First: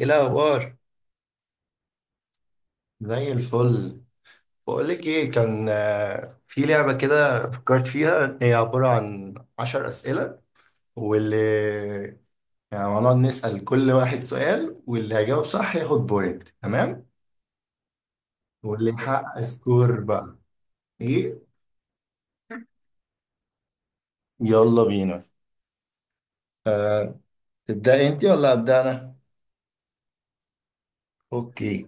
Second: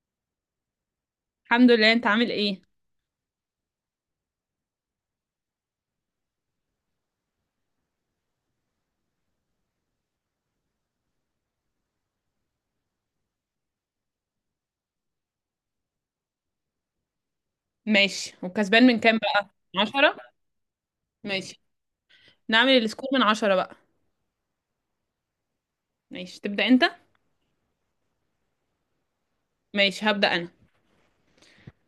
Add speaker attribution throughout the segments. Speaker 1: ايه الاخبار؟
Speaker 2: الحمد لله. انت عامل ايه؟
Speaker 1: زي الفل. بقولك ايه، كان في لعبة كده فكرت فيها، هي عبارة عن عشر أسئلة. واللي يعني هنقعد نسأل كل واحد سؤال، واللي هيجاوب صح ياخد بوينت. تمام.
Speaker 2: ماشي، وكسبان
Speaker 1: واللي
Speaker 2: من كام
Speaker 1: يحقق
Speaker 2: بقى، من
Speaker 1: سكور
Speaker 2: 10؟
Speaker 1: بقى ايه.
Speaker 2: ماشي، نعمل السكور من 10 بقى.
Speaker 1: يلا بينا.
Speaker 2: ماشي، تبدأ انت.
Speaker 1: أه. تبدأ انت ولا أبدأ أنا؟
Speaker 2: ماشي، هبدأ انا.
Speaker 1: اوكي.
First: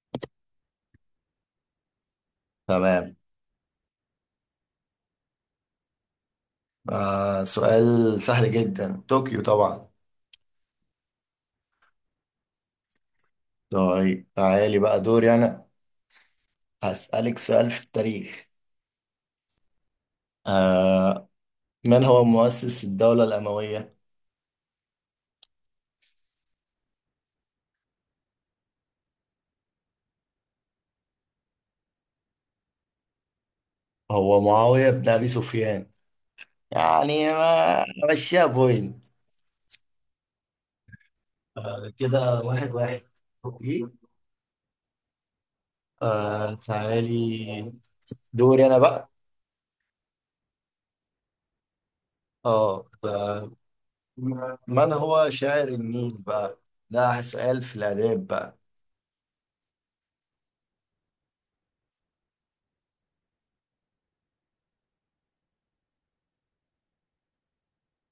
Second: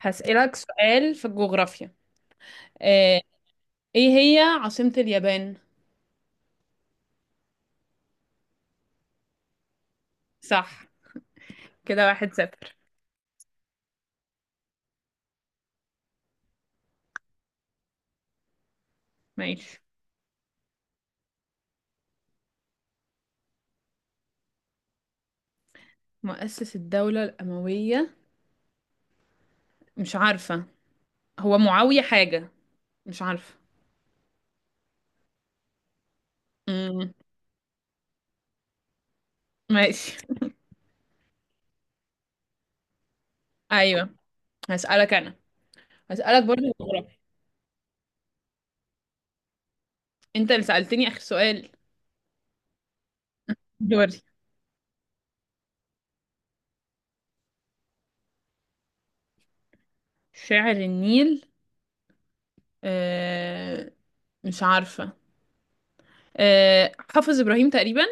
Speaker 2: هسألك سؤال في الجغرافيا.
Speaker 1: تمام.
Speaker 2: آه، ايه هي عاصمة اليابان؟
Speaker 1: سؤال سهل جدا، طوكيو طبعا.
Speaker 2: صح. كده 1-0.
Speaker 1: طيب تعالي بقى دوري أنا. هسألك سؤال في التاريخ.
Speaker 2: ماشي.
Speaker 1: آه من هو مؤسس الدولة الأموية؟
Speaker 2: مؤسس الدولة الأموية؟ مش عارفة. هو معاوية حاجة. مش عارفة.
Speaker 1: هو معاوية بن أبي سفيان.
Speaker 2: امم.
Speaker 1: يعني ما مشيها بوينت.
Speaker 2: ماشي.
Speaker 1: كده واحد واحد. أوكي.
Speaker 2: ايوه، هسألك انا. هسألك برضو جغرافيا.
Speaker 1: تعالي، دوري أنا بقى.
Speaker 2: انت اللي سألتني آخر سؤال.
Speaker 1: اه آه،
Speaker 2: دوري.
Speaker 1: من هو شاعر النيل بقى؟ ده سؤال في الآداب بقى.
Speaker 2: شاعر النيل. آه مش عارفة. حافظ إبراهيم تقريبا.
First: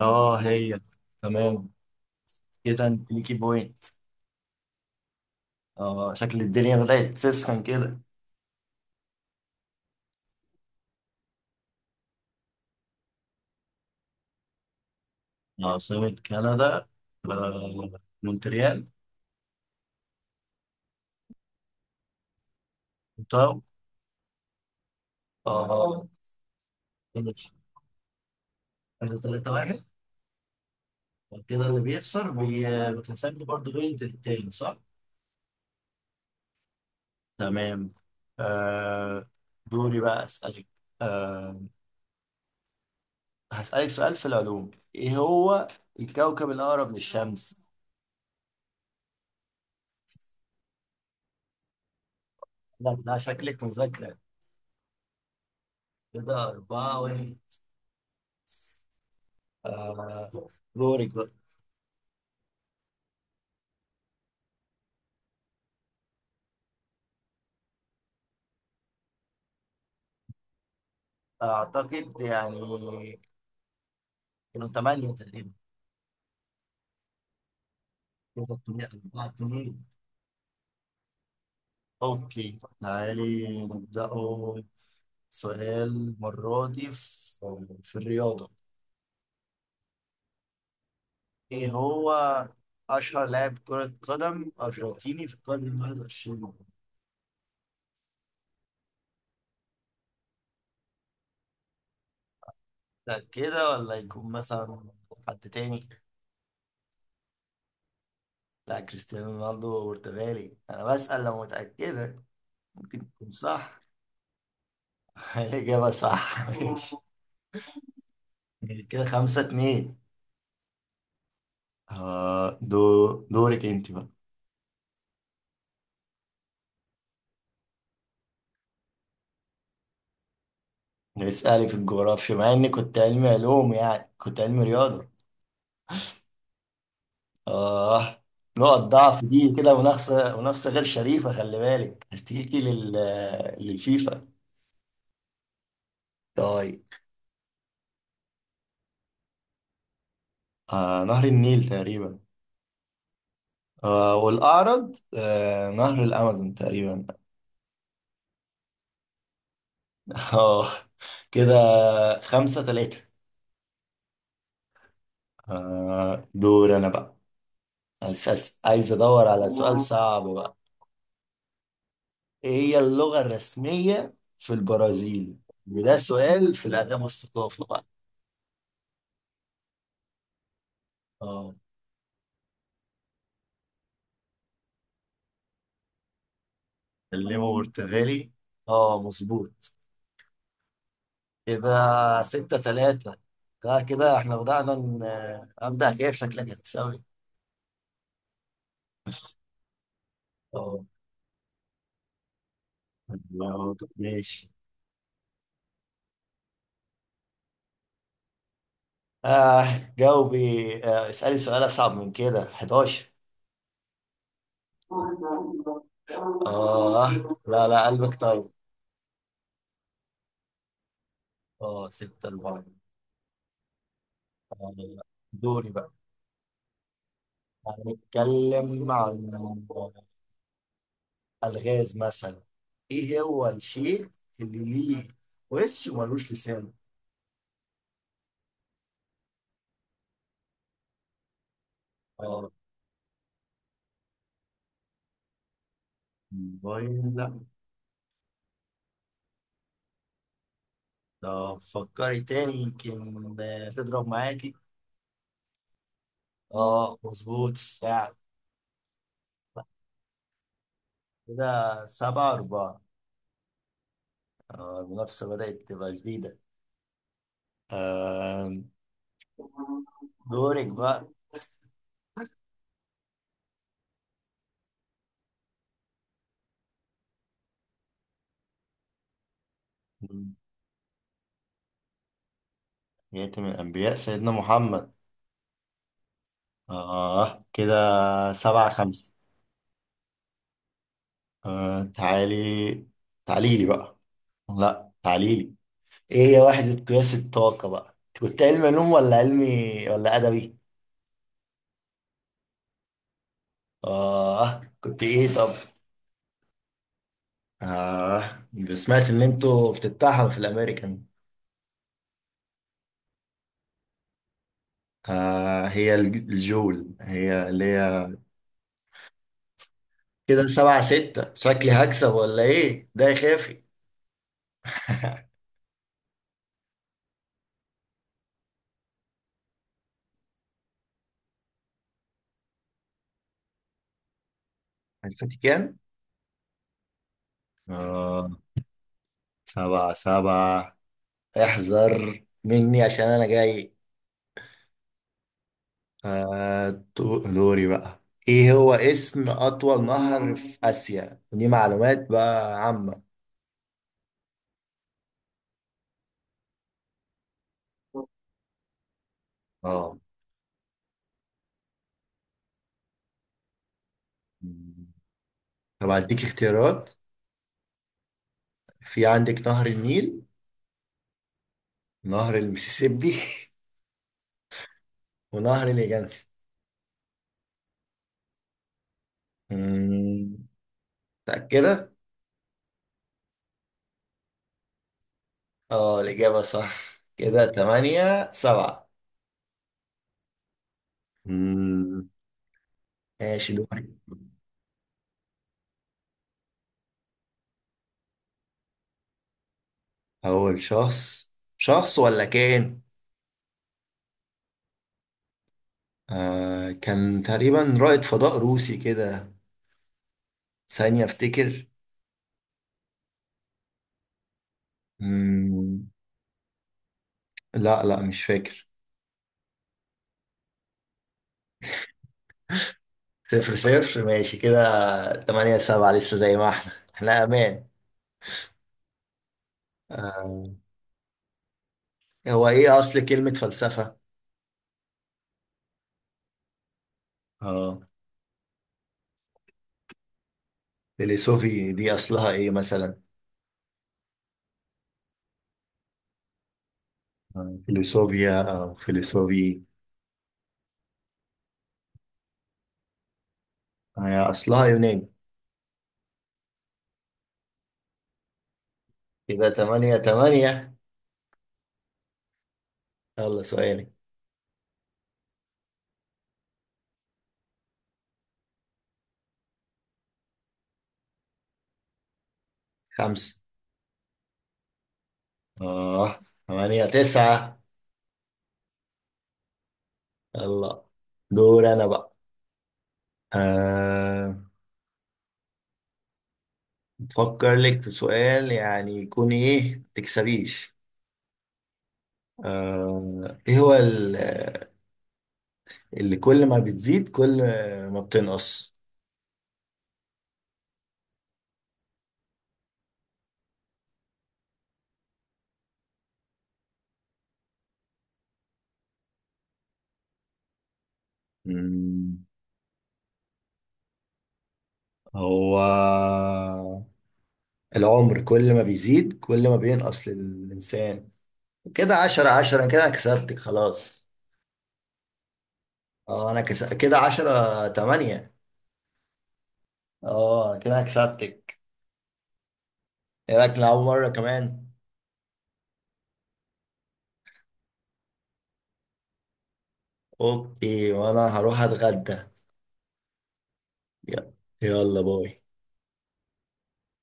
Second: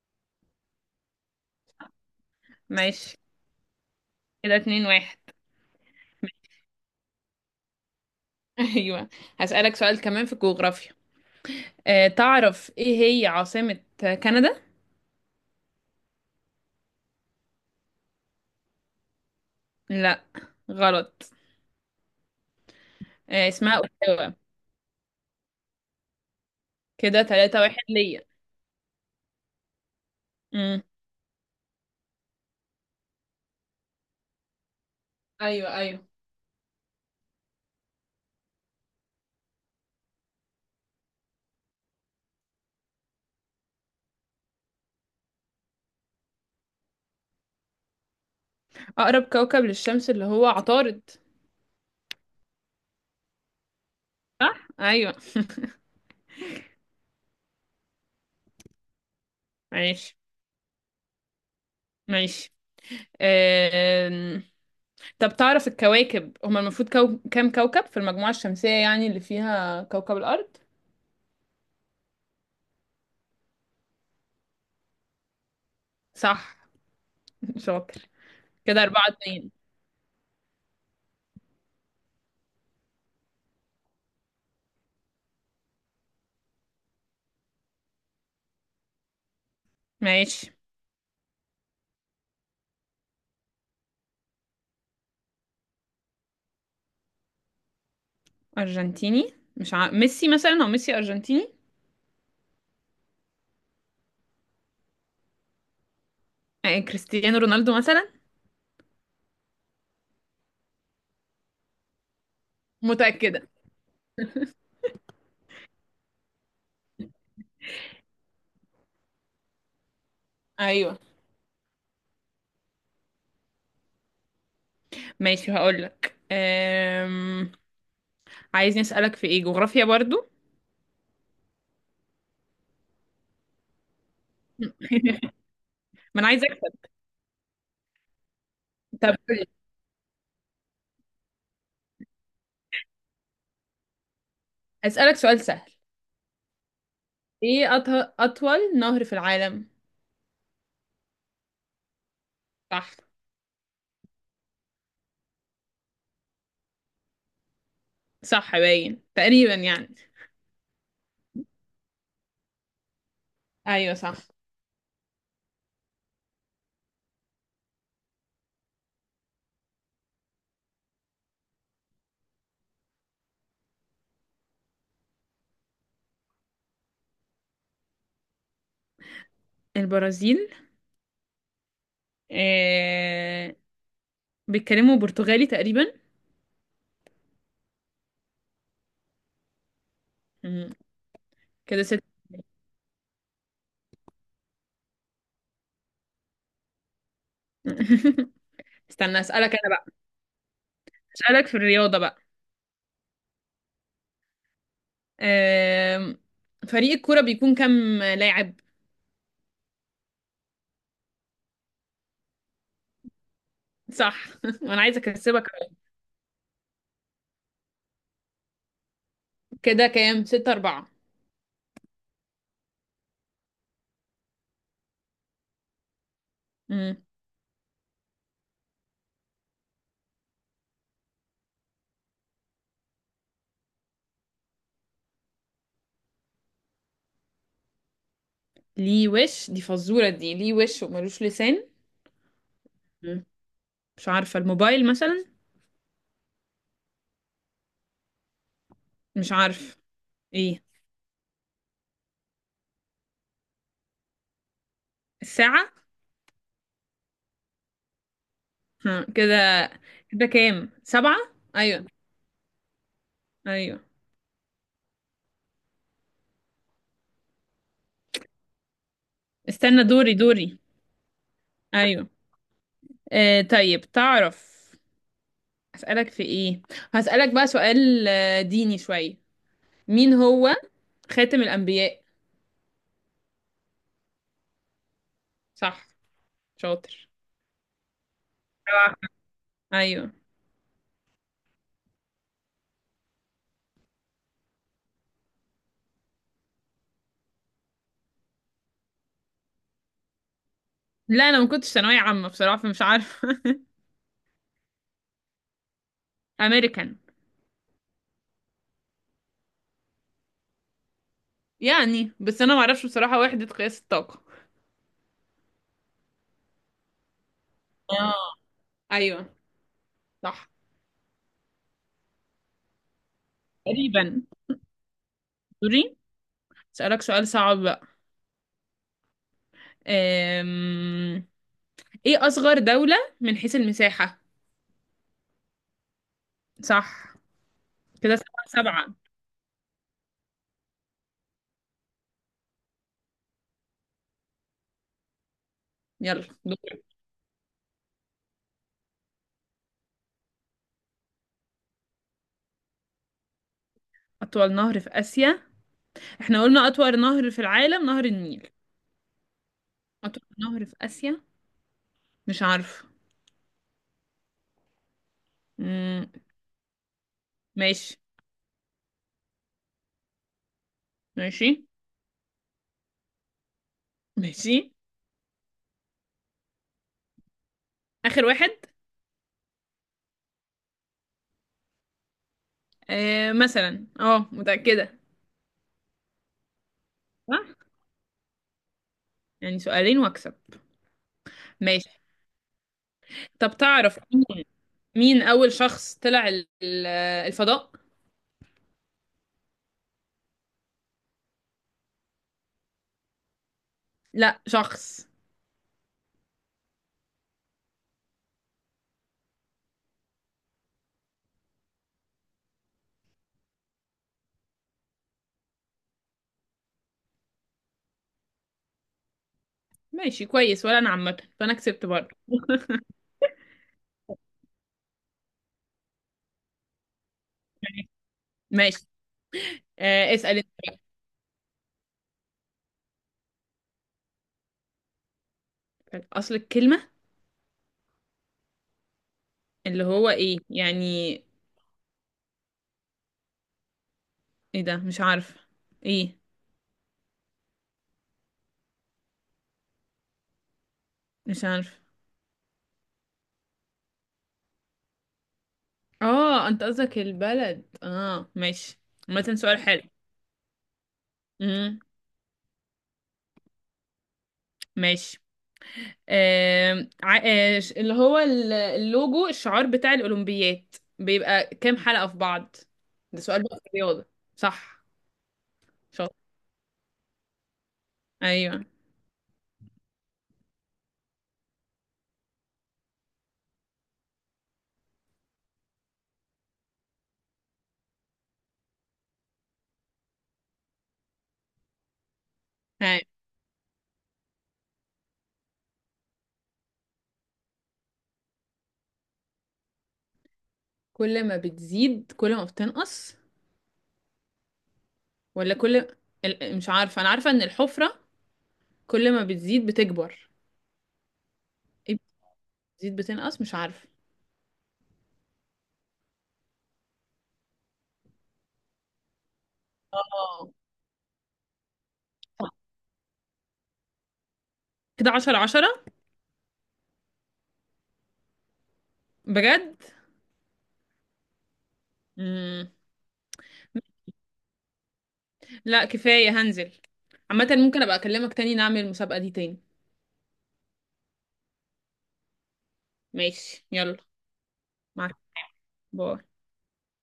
Speaker 1: اه هي. تمام، كده انت
Speaker 2: ماشي.
Speaker 1: ليكي بوينت.
Speaker 2: كده 2-1.
Speaker 1: اه، شكل الدنيا بدأت تسخن كده.
Speaker 2: أيوة. هسألك سؤال كمان في الجغرافيا. تعرف إيه هي عاصمة كندا؟
Speaker 1: عاصمة كندا، مونتريال.
Speaker 2: لا، غلط. اسمها أوتاوا.
Speaker 1: اه اه،
Speaker 2: كده
Speaker 1: ماشي،
Speaker 2: 3-1 ليا.
Speaker 1: احنا 3 واحد.
Speaker 2: مم.
Speaker 1: وكده اللي بيخسر بتحسب لي برضه بوينت للتاني، صح؟
Speaker 2: أيوة، أيوة.
Speaker 1: تمام. آه دوري بقى اسألك. آه هسألك سؤال في العلوم، ايه هو الكوكب الأقرب للشمس؟
Speaker 2: أقرب كوكب للشمس اللي هو عطارد.
Speaker 1: لا لا، شكلك مذاكرة.
Speaker 2: صح؟ أيوة.
Speaker 1: كده أربعة واحد.
Speaker 2: ماشي.
Speaker 1: آه دورك بقى.
Speaker 2: ماشي. آم، طب تعرف الكواكب هما المفروض كام كوكب في المجموعة الشمسية يعني اللي فيها كوكب الأرض؟
Speaker 1: أعتقد يعني كانوا تمانية تقريبا.
Speaker 2: صح، شاطر. كده أربعة
Speaker 1: أربعة
Speaker 2: اتنين
Speaker 1: اتنين. أوكي تعالي نبدأه. سؤال المرة دي في الرياضة.
Speaker 2: ماشي.
Speaker 1: إيه هو أشهر لاعب كرة قدم أرجنتيني في القرن الواحد وعشرين؟
Speaker 2: أرجنتيني مش ع... ميسي مثلا. أو ميسي أرجنتيني.
Speaker 1: ده كده، ولا يكون مثلا حد تاني؟
Speaker 2: كريستيانو رونالدو مثلا.
Speaker 1: لا، كريستيانو رونالدو برتغالي، أنا بسأل لو متأكدة، ممكن تكون
Speaker 2: متأكدة.
Speaker 1: صح. الإجابة صح، ماشي. كده خمسة اتنين.
Speaker 2: أيوه.
Speaker 1: آه دو دورك أنت بقى.
Speaker 2: ماشي، هقولك. عايزني أسألك في إيه، جغرافيا برضو؟
Speaker 1: اسألي في الجغرافيا، مع إني كنت علمي علوم، يعني كنت علمي رياضة.
Speaker 2: ما أنا عايزة أكسب.
Speaker 1: آه نقط
Speaker 2: طب
Speaker 1: ضعف
Speaker 2: قولي.
Speaker 1: دي، كده منافسة منافسة غير شريفة، خلي بالك هشتكي للفيفا.
Speaker 2: أسألك سؤال سهل.
Speaker 1: طيب.
Speaker 2: إيه أط... أطول نهر في العالم؟
Speaker 1: نهر النيل تقريبا.
Speaker 2: صح.
Speaker 1: والأعرض نهر الأمازون تقريبا.
Speaker 2: صح، باين تقريبا يعني.
Speaker 1: آه كده خمسة تلاتة.
Speaker 2: أيوه، صح.
Speaker 1: دور أنا بقى. أساس عايز أدور على سؤال صعب بقى. إيه هي اللغة الرسمية في البرازيل؟ وده سؤال في الآداب والثقافة بقى.
Speaker 2: البرازيل.
Speaker 1: آه
Speaker 2: أه... بيتكلموا برتغالي تقريبا.
Speaker 1: كلمه برتغالي. مظبوط.
Speaker 2: مم.
Speaker 1: كده
Speaker 2: كده ست.
Speaker 1: ستة تلاتة. لا كده، احنا بدأنا أبدأ جايب، شكلك هتكسبني.
Speaker 2: استنى، اسألك انا بقى.
Speaker 1: اه.
Speaker 2: اسألك في الرياضة بقى.
Speaker 1: ماشي.
Speaker 2: أم... فريق الكورة بيكون كام لاعب؟
Speaker 1: جاوبي. اسألي سؤال أصعب من كده، 11.
Speaker 2: صح. وانا عايزة اكسبك أهو.
Speaker 1: آه لا لا، قلبك طيب.
Speaker 2: كده كام، 6-4.
Speaker 1: اه، ستة أربعة. آه، دوري بقى.
Speaker 2: مم.
Speaker 1: هنتكلم عن الغاز مثلا. ايه هو الشيء اللي ليه وش وملوش لسان؟
Speaker 2: ليه وش، دي فزورة، دي ليه وش وملوش لسان؟
Speaker 1: اه.
Speaker 2: مم. مش عارفة، الموبايل مثلا.
Speaker 1: موبايل لا.
Speaker 2: مش عارف ايه.
Speaker 1: لو فكري تاني يمكن تضرب معاكي.
Speaker 2: الساعة.
Speaker 1: اه مظبوط، الساعة.
Speaker 2: ها كده. كده كام، سبعة.
Speaker 1: كده
Speaker 2: ايوه،
Speaker 1: سبعة أربعة.
Speaker 2: ايوه.
Speaker 1: المنافسة بدأت تبقى جديدة. آه،
Speaker 2: استنى، دوري دوري.
Speaker 1: دورك بقى.
Speaker 2: ايوه. طيب، تعرف اسألك في ايه. هسألك بقى سؤال ديني شوية. مين هو خاتم الأنبياء؟
Speaker 1: يتم الأنبياء سيدنا محمد.
Speaker 2: صح، شاطر.
Speaker 1: كده سبعة خمسة.
Speaker 2: أيوه.
Speaker 1: تعالي، تعالي لي بقى، لا تعالي لي. إيه هي وحدة قياس الطاقة بقى؟ أنت كنت علمي علوم ولا علمي ولا أدبي؟
Speaker 2: لا، أنا ما كنتش ثانوية عامة بصراحة فمش عارفة.
Speaker 1: كنت إيه طب؟
Speaker 2: أمريكان.
Speaker 1: آه سمعت ان انتوا بتتاحوا في الامريكان.
Speaker 2: يعني بس أنا ما أعرفش بصراحة وحدة قياس الطاقة.
Speaker 1: هي الجول، هي اللي
Speaker 2: اه،
Speaker 1: هي.
Speaker 2: أيوه،
Speaker 1: كده
Speaker 2: صح.
Speaker 1: سبعة ستة، شكلي هكسب ولا ايه ده يا خافي.
Speaker 2: تقريبا. دوري. أسألك سؤال صعب بقى. أم... إيه أصغر دولة من حيث المساحة؟
Speaker 1: عرفتي كام.
Speaker 2: صح. كده
Speaker 1: آه
Speaker 2: 7-7.
Speaker 1: سبعة سبعة. احذر مني عشان انا جاي.
Speaker 2: يلا دور.
Speaker 1: دوري بقى، ايه هو اسم اطول نهر في اسيا؟ ودي معلومات بقى عامة.
Speaker 2: أطول نهر في آسيا. احنا قلنا أطول نهر في العالم نهر النيل.
Speaker 1: اه،
Speaker 2: أطول نهر في آسيا. مش عارفة.
Speaker 1: طب
Speaker 2: مم،
Speaker 1: هديك اختيارات.
Speaker 2: ماشي.
Speaker 1: في عندك نهر النيل،
Speaker 2: ماشي.
Speaker 1: نهر المسيسيبي
Speaker 2: ماشي.
Speaker 1: ونهر اليانسي.
Speaker 2: آخر واحد.
Speaker 1: أمم، متأكدة؟
Speaker 2: آه مثلا، اه، متأكدة.
Speaker 1: اه، الإجابة صح، كده
Speaker 2: صح.
Speaker 1: تمانية سبعة.
Speaker 2: يعني سؤالين واكسب. ماشي.
Speaker 1: أمم،
Speaker 2: طب
Speaker 1: ماشي دوري.
Speaker 2: تعرف مين، مين أول شخص طلع الفضاء؟
Speaker 1: أول شخص، شخص ولا كان؟
Speaker 2: لا، شخص.
Speaker 1: كان تقريبا رائد فضاء روسي كده، ثانية أفتكر. أمم، لا لا مش فاكر.
Speaker 2: ماشي كويس، ولا أنا عامة فأنا كسبت برضه.
Speaker 1: صفر صفر ماشي كده. تمانية سبعة لسه زي ما احنا أمان.
Speaker 2: ماشي. اسأل انت.
Speaker 1: آه هو إيه أصل كلمة فلسفة؟
Speaker 2: أصل الكلمة
Speaker 1: اه،
Speaker 2: اللي هو إيه يعني.
Speaker 1: فيلسوفي دي أصلها إيه مثلا؟
Speaker 2: إيه ده؟ مش عارف إيه.
Speaker 1: فيلسوفيا أو فيلسوفي.
Speaker 2: مش عارف.
Speaker 1: هي أصلها يوناني.
Speaker 2: اه، أنت قصدك البلد، اه ماشي. عامة
Speaker 1: إذا
Speaker 2: سؤال حلو.
Speaker 1: تمانية تمانية.
Speaker 2: امم.
Speaker 1: يلا سؤالي.
Speaker 2: ماشي. آم، ع- آه، ش- اللي هو اللوجو، الشعار بتاع الأولمبيات، بيبقى كام حلقة في بعض؟ ده
Speaker 1: خمسة.
Speaker 2: سؤال بقى في الرياضة. صح، شاطر.
Speaker 1: آه تمانية تسعة.
Speaker 2: ايوه.
Speaker 1: يلا دور أنا بقى. آه فكر لك في سؤال يعني يكون إيه ما تكسبيش.
Speaker 2: هاي.
Speaker 1: إيه هو اللي كل ما بتزيد كل ما بتنقص.
Speaker 2: كل ما بتزيد كل ما بتنقص. ولا مش عارفة، انا عارفة ان الحفرة كل ما بتزيد بتكبر. ايه،
Speaker 1: مم،
Speaker 2: بتزيد بتنقص، مش عارفة.
Speaker 1: هو العمر، كل ما بيزيد كل ما بينقص
Speaker 2: اه،
Speaker 1: للإنسان. كده عشرة
Speaker 2: صح.
Speaker 1: عشرة، كده أنا كسبتك خلاص.
Speaker 2: كده 10-10.
Speaker 1: اه، كده عشرة تمانية.
Speaker 2: بجد.
Speaker 1: اه كده أنا كسبتك.
Speaker 2: مم.
Speaker 1: ايه رأيك نلعب مرة كمان؟
Speaker 2: لا، كفاية، هنزل. عامة ممكن ابقى اكلمك تاني نعمل المسابقة دي تاني.
Speaker 1: اوكي، وانا هروح اتغدى.
Speaker 2: ماشي يلا.
Speaker 1: يلا. يلا
Speaker 2: معاك.
Speaker 1: باي.
Speaker 2: باي.